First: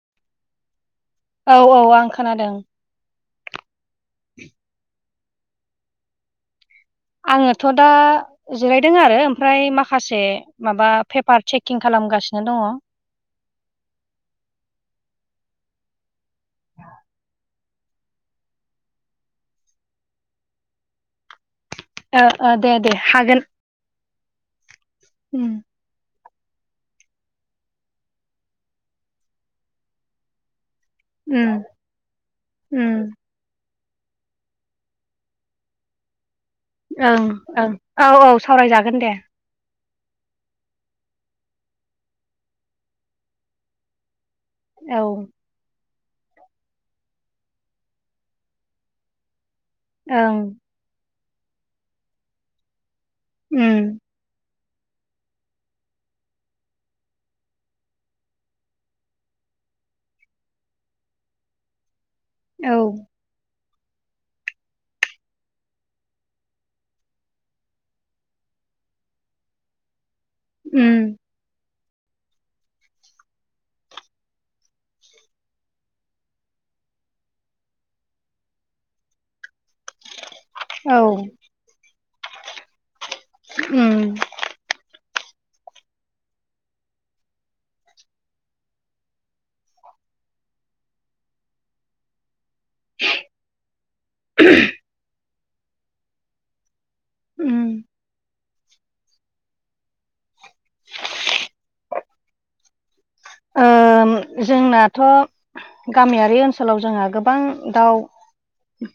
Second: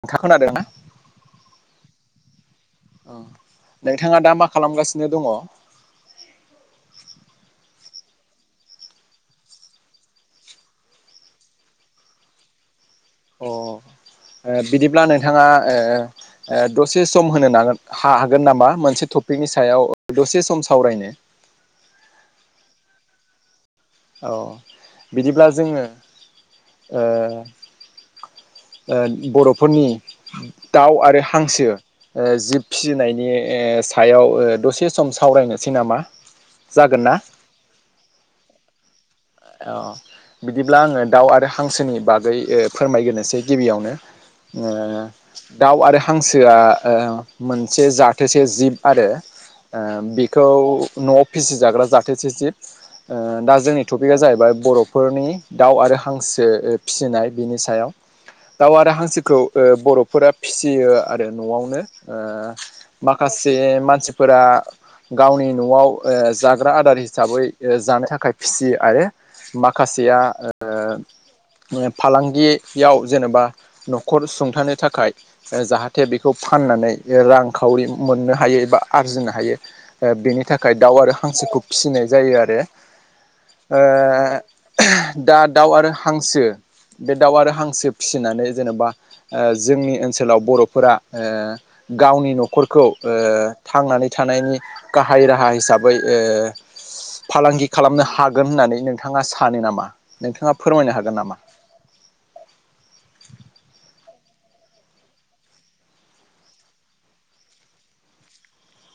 नोंथां खोनादोंना औ औ आं खोनादों नोंथाङा दा मा खालामगासिनो दङ? आङोथ' दा जिरायदों आरो ओमफ्राय माखासे माबा पेपार चेकिं खालाम गासिनो दंङो। अ बिदिब्ला नोंथाङा ओ दसे सम होनो नागोन हागोन नामा मोनसे टपिकनि सायाव दसे सम सावरायनो? ओ ओ दे दे हागोन। औ बिदिब्ला उम जोंङो ओ ओ बर'फोरनि दाउ आरो उम हांसो जिब उम फिसिनायनि सायाव दसे सम सावरायनोसै नामा जागोन ना ओं ओं औ औ सावरायजागोन दे। अ बिदिब्ला आंङो दाउ आरो हांसोनि बागै फोरमायग्रोनोसै गिबियावनो। ओ औ ओं दाउ आरो हांसोआ ओ मोनसे जाथोसे जिब आरो ओ बिखौ न'आव फिसिजाग्रा जाथो जिब ओ दा उम जोंनिथ' जाहैबाय बर'फोरनि दाउ आरो हांसो फिसिनाय बिनि सायाव दाउ आरो हांसोखौ ओ बर'फोरा फिसियो आरो न'आवनो ओ औ माखासे मानसिफोरा गावनि न'आव ओ जाग्रा आदार हिसाबै जानो थाखाय फिसियो आरो माखासेया ओम। फालांगियाव जेनेबा न'खर सुंथानो थाखाय जाहाथे बेखौ फान नानै रांखावरि मोननो हायो एबा आरजिनो हायो। ओ बेनि थाखाय औ दाउ आरो हांसोखौ फिसिनाय जायो आरो उम दा दाउ आरो हांसो बे दाउ आरो हांसो फिसिनानै जेन'बा ओ जोंनि ओनसोलाव बर'फोरा ओ गावनि न'खरखौ ओ थांनानै थानायनि गाहाय राहा हिसाबै ओ उम फालांगि खालामनो हागोन होननानै नोंथाङा सानो नामा? नोंथाङा फोरमायनो हागोन नामा। [inaudible] ओय जोंनाथ' गामियारि ओनसोलाव जोंहा गोबां दाउ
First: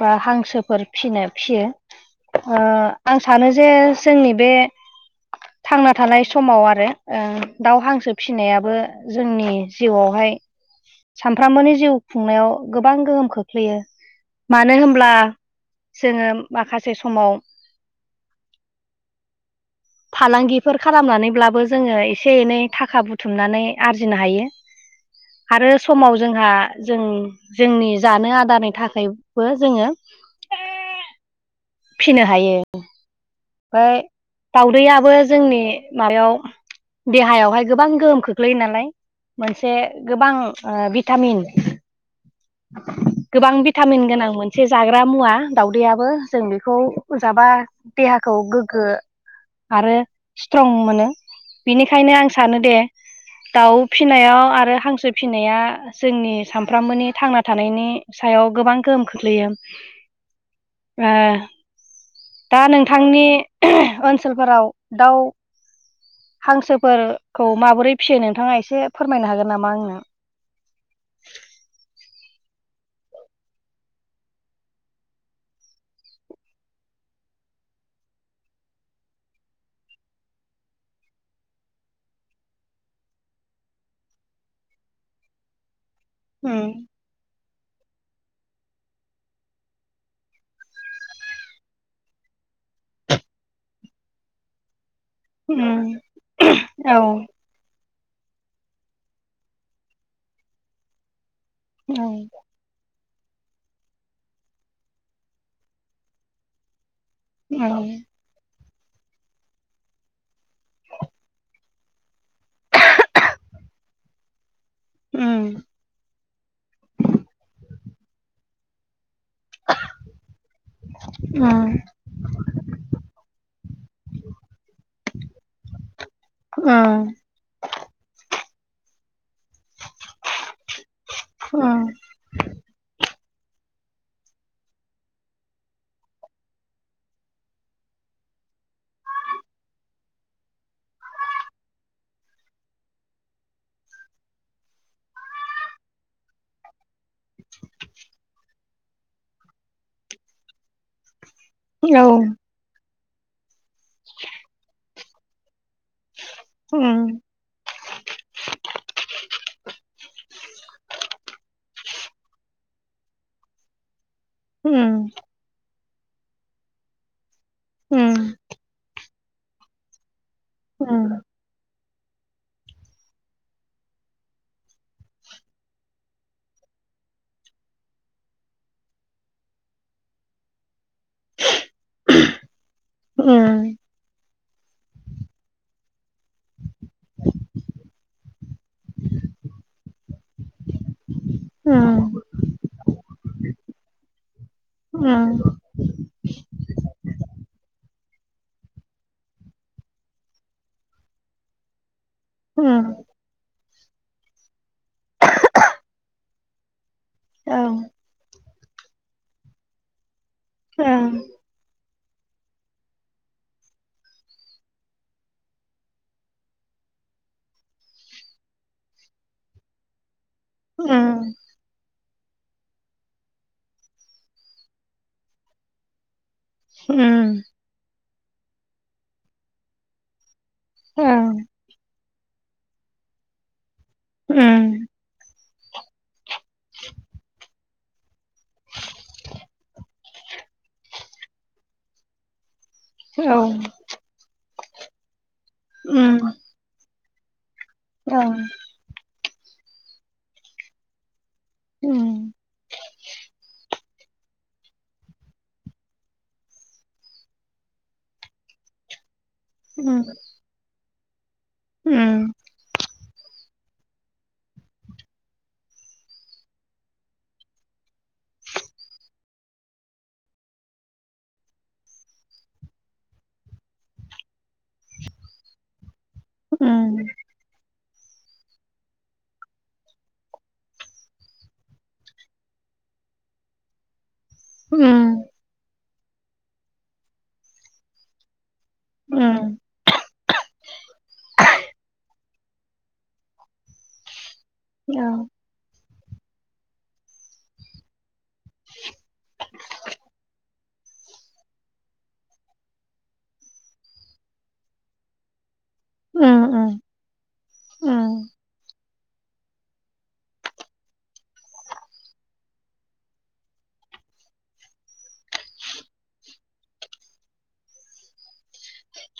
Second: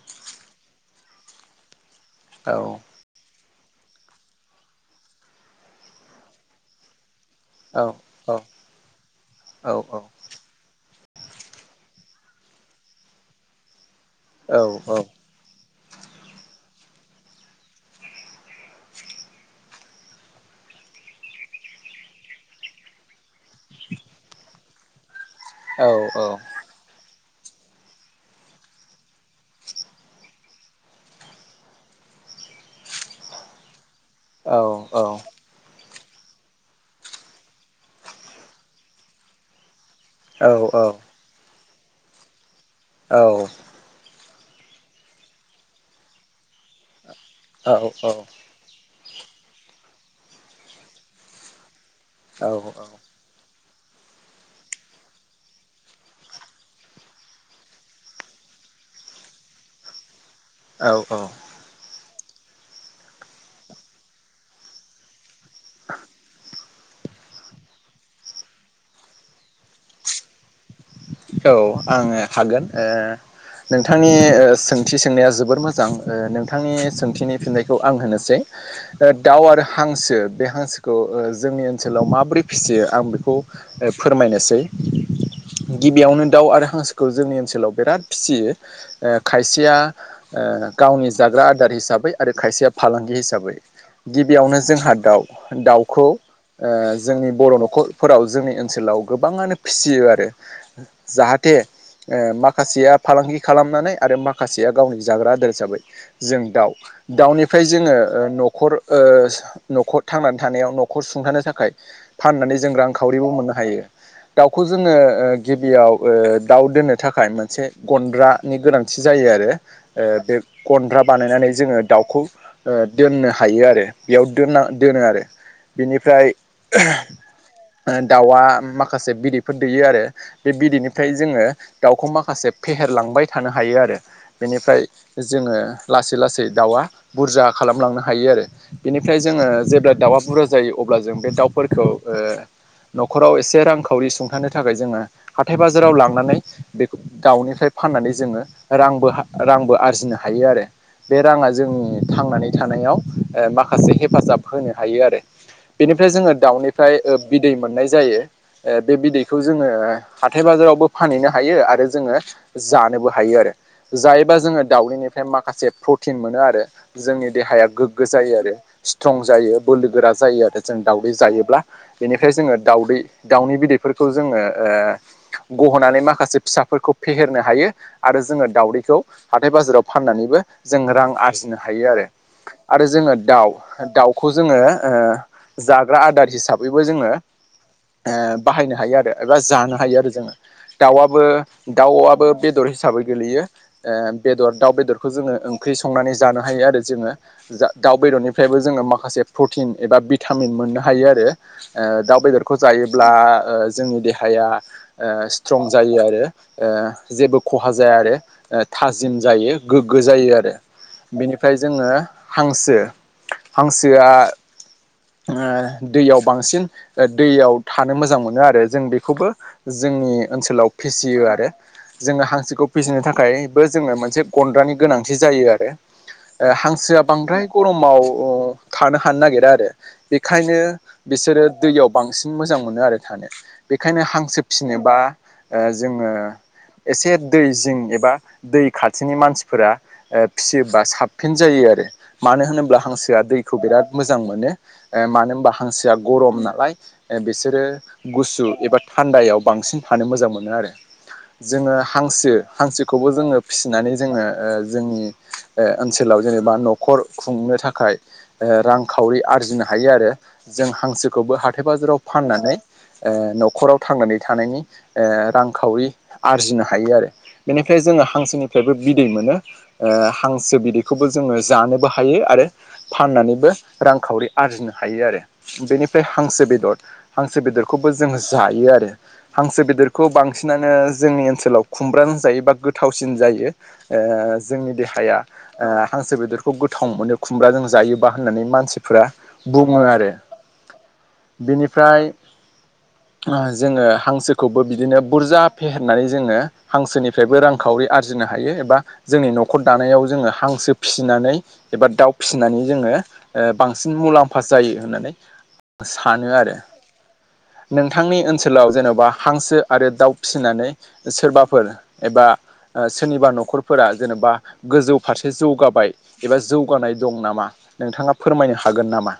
बा हांसोफोर फिनो फिसियो ओ औ आं सानो जे जोंनि बे थांना थानाय समाव आरो ओ दाउ औ हांसो औ फिसिनायाबो जोंनि औ औ जिउआवहाय सानफ्रामबोनि जिउ खुंनायाव गोबां गोहोम खोख्लैयो औ मानो औ होनब्ला जोंङो माखासे बे समाव फालांगिफोर खालामनानैब्लाबो जोंंङो एसे एनै थाखा बुथुमनानै आरजिनो हायो। [inaudible] आरो समाव जोंहा जोंनि जोंनि जानो आदारनि थाखायबो जोंङो फिसिनो हायो ओमफ्राय दाउदैआबो जोंनि माबायाव देहायावहाय गोबां गोहोम खोख्लैयो नालाय मोनसे गोबां ओ भिटामिन औ गोबां भिटामिन गोनां मोनसे जाग्रा मुवा दाउदैयाबो जों बेखौ जाबा औ देहाखौ गोग्गो आरो स्ट्रं मोनो। बिनिखायनो आं सानो दे औ दाउ फिसिनायाव आरो हांसो फिसिनाया जोंनि सानफ्रोमबोनि थांना थानायनि सायाव गोबां गोहोम खोख्लैयो ओ औ-औ दा नोंथांनि ओनसोलफोराव दाउ [unintelligible] हांसोफोरखौ माबोरै फिसियो नोंथाङा एसे फोरमायनो हागोन नामा आंनो औ आङो हागोन ओ नोंथांनि सोंथि सोंनाया जोबोर मोजां नोंथांनि सोंथिनि फिननायखौ आं होनोसै दाउ आरो हांसो बे हांसोखौ जोंनि ओनसोलाव माबोरै फिसियो आं बेखौ फोरमायनोसै गिबियावनो दाउ आरो उम हांसोखौ जोंङो सोलाव बिराद फिसियो ओ खायसेया गावनि जाग्रा आदार हिसाबै आरो से फालांगि हिसाबै गिबियावनो जोंहा दाउ उम दाउखौ ओ औ जोंनि बर' न'खर फोराव जोंनि ओनसोलाव गोबाङानो फिसियो आरो जाहा थे औ माखासेया फालांगि खालामनानै आरो माखासेया गावनि जाग्रा आदार हिसाबै जों दाउ दाउनिफ्राय जोङो ओ न खर ओ न'खर थांनानै थानायाव न'खौ सुंथानो थाखाय फाननानै जों रांखावरिबो मोननो हायो दाउखौ जोङो ओ उम गिबियाव ओ दाउ दोननो थाखाय मोनसे गन्द्रानि गोनांथि जायो आरो बे गन्द्रा बानायनानै उम जोङो दाउखौ ओ दोननो हायो आरो बेयाव दोनना दोनो आरो बिनिफ्राय उम दाउआ माखासे बिदैफोर दै बे बिदैनिफ्राय जोङो दाउखौ माखासे फेहेरलांबाय थानो हायो आरो बेनिफ्राय जोङो लासै-लासै दाउआ बुरजा खालामलांनो हायो बेनिफ्राय जोङो जेब्ला दाउआ बुरजा जायो अब्ला जों बे दाउफोरखौ ओ न'खराव एसे रांखावरि सुंथानो थाखाय जोङो हाथाय बाजाराव लांनानै बेफोर दाउनिफ्राय फाननानै जोङो रांबो-रांबो आरजि हायो आरो बे राङा जोंनि थांनानै थानायाव ओ माखासे हेफाजाब होनो हायो आरो बेनिफ्राय जोङो दाउनिफ्राय बिदै मोननाय जायो बे बिदैखौ जोङो हाथाइ बाजारावबो फानहैनो हायो आरो जोङो जानोबो हायो आरो जायोबा जोङो दाउदैनिफ्राय माखासे प्रटिन मोनो आरो जोंनि देहाया गोग्गो जायो आरो स्ट्रं जायो बोलो गोरा जायो आरो जों दाावदै जायोब्ला बेनिफ्राय जोङो दाउदै दाउनि बिदैफोरखौ जोङो ओ गह'नानै माखासे फिसाफोरखौ फेहेरनो हायो आरो जोङो दाावदैखौ हाथाय बाजाराव फान नानैबो जों रां आरजिनो हायो आरो आरो जोङो दाउ दाउखौ जोङो ओ जाग्रा आदार हिसाबैबो जोङो ओ बाहायनो हायो आरो एबा जानो हायो आरो जोङो दाउआबो दाउआबो बेदर हिसाबै गोलैयो बेदर दाउ बेदरखौ जोङो ओंख्रि संनानै जानो हायो आरो जोङो जा दाउ बेदरनिफ्रायबो जोङो माखासे प्रटिन एबा भिटामिन मोननो हायो आरो ओ दाउ बेदरखौ जायोब्ला जोंनि देहाया स्ट्रं जायो आरो ओ जेबो खहा जाया आरो थाजिम जायो गोग्गो जायो आ। बिनिफ्राय जोङो हांसो हांसोआ ओ दैयाव बांसिन दैयाव थानो मोजां मोनो आरो जों बेखौबो जोंनि ओनसोलाव फिसियो आरो जोङो हांसोखौ फिसिनो थाखायबो जोङो मोनसे गन्द्रानि गोनांथि जायो आरो हांसोआ बांद्राय गरमाव खानो हानो नागिरा आरो। बेखायनो बिसोरो दैयाव बांसिन मोजां मोनो आरो थानो बेखायनो हांसो फिसिनोबा ओ जोङो एसे दैजिं बा दै खाथिनि मानसिफोरा फिसियोबा साबसिन जायो आरो मानो होनोब्ला हांसोआ दैखौ बिराद मोजां मोनो मानो होनबा हांसोआ गरम नालाय बिसोरो गुसु एबा थान्दायाव बांसिन थानो मोजां मोनो आरो। जोङो हांसो हांसोखौबो जोङो फिसिनानै जोङो जोंनि ओनसोलाव जेनेबा न'खर खुंनो थाखाय रांखावरि आरजिनो हायो आरो जों हांसोखौबो हाथाय बाजाराव फाननानै न'खराव थांनानै थानायनि रांखावरि आरजिनो हायो आरो बेनिफ्राय जोङो हांसोनिफ्रायबो बिदै मोनो हांसो बिदैखौबो जोङो जानोबो हायो आरो फनानैबो रांखावरि आरजिनो हायो आरो बेनिफ्राय हांसो बेदर हांसो बेदरखौबो जोंङो जायो आरो। हांसो बेदरखौ बांसिनानो जोंनि ओनसोलाव खुमब्रानो जायो बा गोथावसिन जायो जोंनि देहाया हांसो बेदरखौ गोथाव मोनो खुमब्राजों जायोबा होननानै मानसि बुङो आरो बिनिफ्राय जोङो हांसोखौबो बिदिनो बुरजा फेहेरनानै जोङो हांसोनिफ्रायबो रांखावरि आरजि फुजिनो हायो एबा जोंनि न'खर दानायाव जोङो हांसो फिसिनानै एबा दाउ फिसिनानै जोङो बांसिन मुलाम्फा जायो होननानै सानो आरो नोंथांनि ओनसोल जेन'बा हांसो आरो दाउ फिसिनानै सोरबाफोर एबा सोरनिबा न'खरफोरा जेनेबा गोजौ फारसे जौगाबाय एबा जौगानाय दं नामा नोंथाङा फोरमायनो हागोन नामा?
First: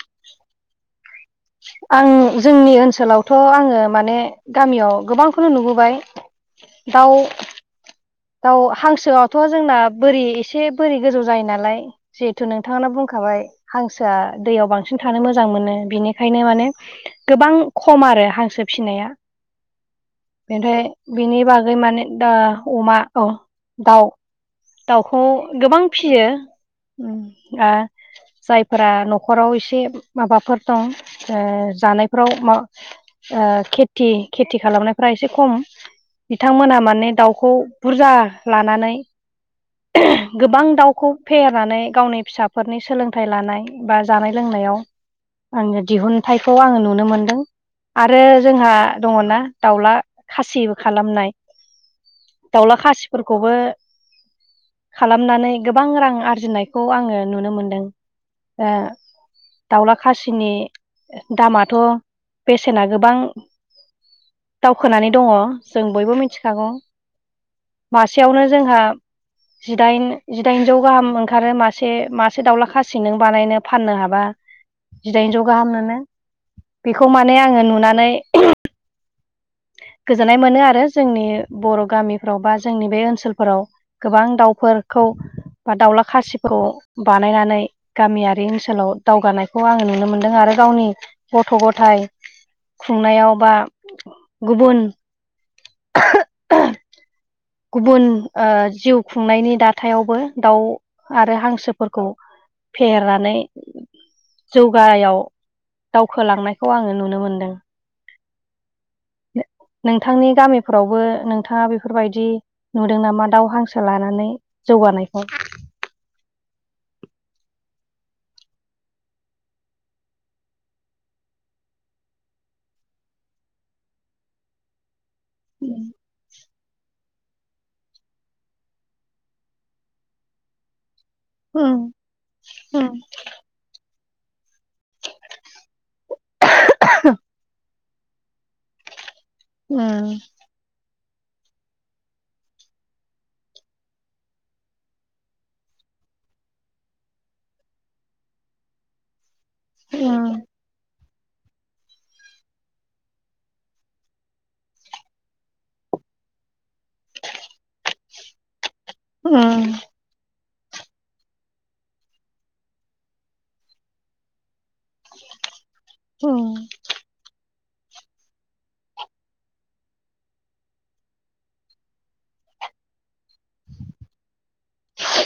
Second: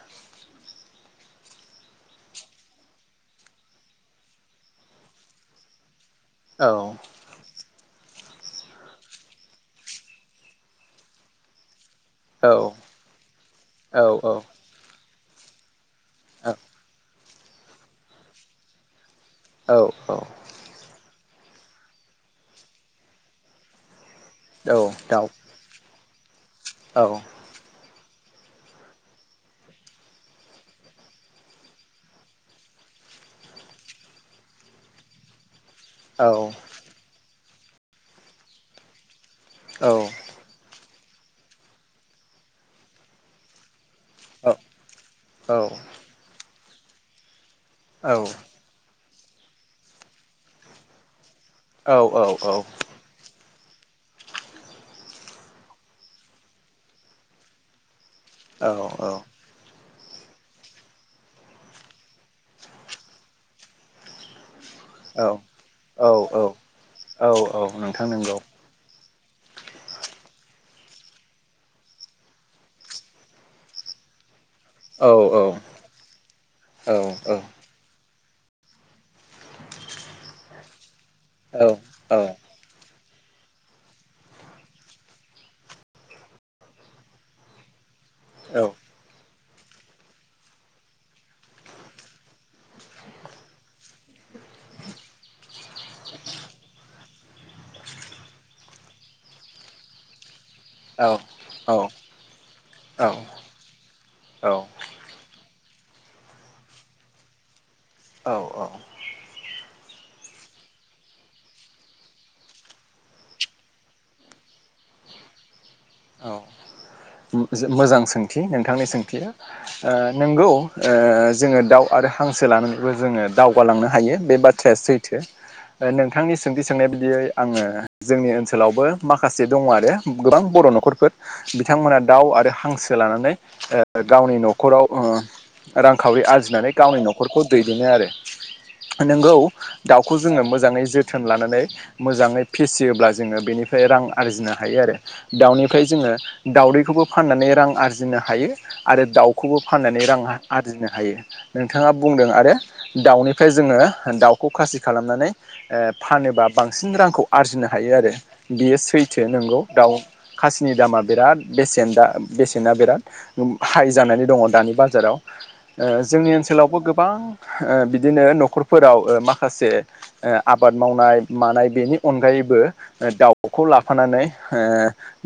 आं जोंनि ओनसोलावथ' आङो माने गामियाव गोबांखौनो नुबोबाय औ दाउ दउ हांसोआवथ' जोंना बोरि एसे बोरै गोजौ जायो नालाय जिहेथु औ नोंथां बुंखाबाय औ हांसोआ दैयाव बांसिन थानो मोजां मोनो बिनि ओंखायनो माने गोबां खम आरो हांसो फिसिनाया। औ औ। ओमफ्राय बिनि बागै माने दा अमा दाउ औ दाउखौ दाउ गोबां फियो औ उम जायफोरा न'खराव एसे माबाफोर दं जानायफ्राव मा खेथि खेथि खालामनायफ एसे खम औ बिथांमोना माने दाउखौ बुरजा लानानै औ गोबां दाउखौ फेहेरनानै गावनि फिसाफोरनि सोलोंथाइ लानाय बा जानाय लोंनायाव आङो दिहुनथाइखौ आङो नुनो मोनदों औ आरो जोंहा दङनाा दाउला खासिबो खालामनाय दाउला खासिफोरखौबो खालामनानै गोबां रां आरजिनायखौ आङो नुनो मोनदों दाउला खासिनि दामाथ' बेसेना गोबां दावखोनानै दङ जों औ बयबो औ मिथिखागौ औ औ नोंथां नंगौ मासेयावनो जोंहा [inaudible] जिदाइन जिदाइनजौ गाहाम ओंखारो मासे मासे दाउला खासि नों बानायनो फाननो हाबा औ जिदाइनजौ औ।। गाहाम मोनो औ बेखौ माने आङो नुनानै गोजोननाय मोनो आरो जोंनि बर' औ गामिफ्राव बा जोंनि बे ओनसोलाव ओनसोलफोराव गोबां दाउफोरखौ बा दाउला खासिखौ बानायनानै गामियारि ओनसोलाव दावगानाय खौ आङो नुनो मोनदों आरो गावनि गथ' गथाय खुंनायाव बा गुबुन गुबुन ओ जिउ खुंनायनि दाथायावबो दाउ आरो हांसोफोरखौ औ फेहेरनानै औ जौगानायाव दावखोलांनायखौ आङो नुनो मोनदों। औ औ। नोंथांनि गामिफोरावबो नोंथाङा बेफोरबायदि नुदों नामा दाउ हांसो लानानै जौगानायखौ औ मोजां सोंथि नोंथांनि सोंथिया ओ नोंगौ ओ जोङो दाउ आरो हांसो लानानैबो जोङो दावगालांनो हायो बे बाथ्राया सै जों ओ नोंथांनि सोंथि सोंनाय बिदियै आङो जोंनि ओनसोलावबो माखासे दङ आरो गोबां बर' न'खरफोर ओं बिथांमोना दाउ आरो हांसो लानानै ओ गावनि न' न'खराव ओ रांखावरि आरजिनानै गावनि न'खरखौ दैदेनो आरो नोंगौ दाउखौ जोङो मोजाङै जो जोथोन लानानै मोजाङै फिसियोब्ला जोङो बेनिफ्राय रां आरजिनो हायो आरो दाउनि फ्राय जोङो दाउदैखौबो फाननानै रां आरजिनो हायो आरो दाउ खौबो फाननानै रां आरजिनो हायो नोंथाङा बुंदों आरो दाउनिफ्राय जोङो दाउखौ खासि खालामनानै ओ फानो बा बांसिन रांखौ आरजिनो हायो आरो बेयो सैथो नंगौ ओं दाउ खासिनि दामा बिराद बेसेन दा बेसेना बिराद हाइ जानानै दङ दानि बाजाराव ओ जोंनि ओं ओनसोलावबो गोबां ओ बिदिनो न'खरफोराव ओ माखासे ओ आबाद मावनाय मानाय बेनि अनगायै बो दाउखौ लाफानानै ओ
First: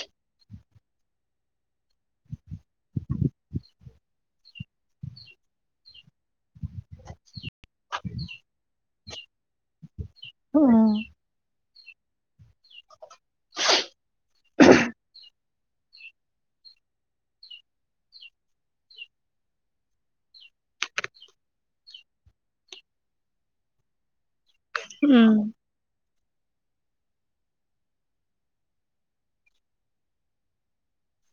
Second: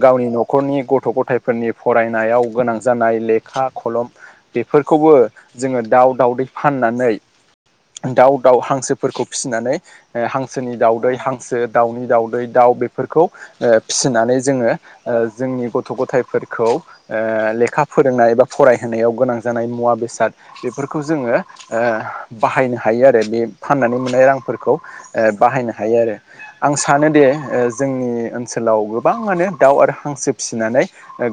गावनि न'खरनि गथ' गथायफोरनि फरायनायाव गोनां जानाय लेखा खलम बेफोरखौबो जोङो दाउ दउदै फाननानै दाउ दाउ हांसोफोरखौ फिसिनानै ओ हांसोनि दाउदै हांसो दाउनि दाउदै दाउ बेफोरखौ ओ फिसिनानै जोङो ओ जोंनि गथ' गथायफोरखौ ओ लेखा फोरोंनाय बा फरायहोनायाव गोनां जानाय मु मुवा बेसाद बेफोरखौ जोङो ओ बाहायनो हायो आरो बे फाननानै मोननाय रां फोरखौ ओ बाहायनो हायो आरो आं सानोदि ओ जोंनि ओनसोलाव गोबांङानो दाउ आरो हांसो फिसिनानै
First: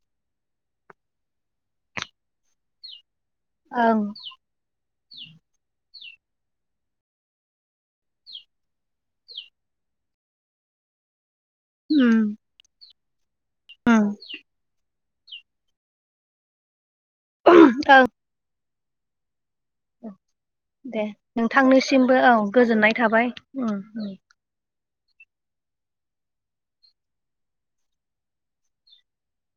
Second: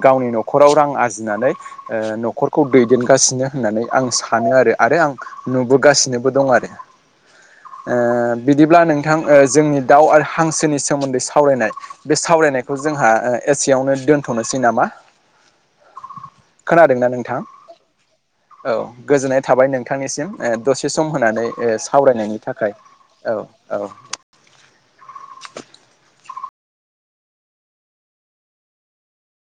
गावनि न'खराव रां आरजिनानै ओ न'खरखौ दैदेन गासिनो होननानै आं सानो आरो आरो आं नुबोगासिनोबो दं आरो ओ बिदिब्ला नोंथां ओ जोंनि दाउ आरो हांसोनि सोमोन्दै साव सावरायनाय बे सावरायनायखौ जोंहा एसेयावनो दोनथ'नोसै नामा खोनादोंना नोंथां औ गोजोननाय थाबाय नोंथांनिसिम ओ दसे दे सम होनानै ओ नोंथांनिसिमबो औ सावरायनायनि थाखाय गोजोननाय थाबाय औ उम औ उम [inaudible]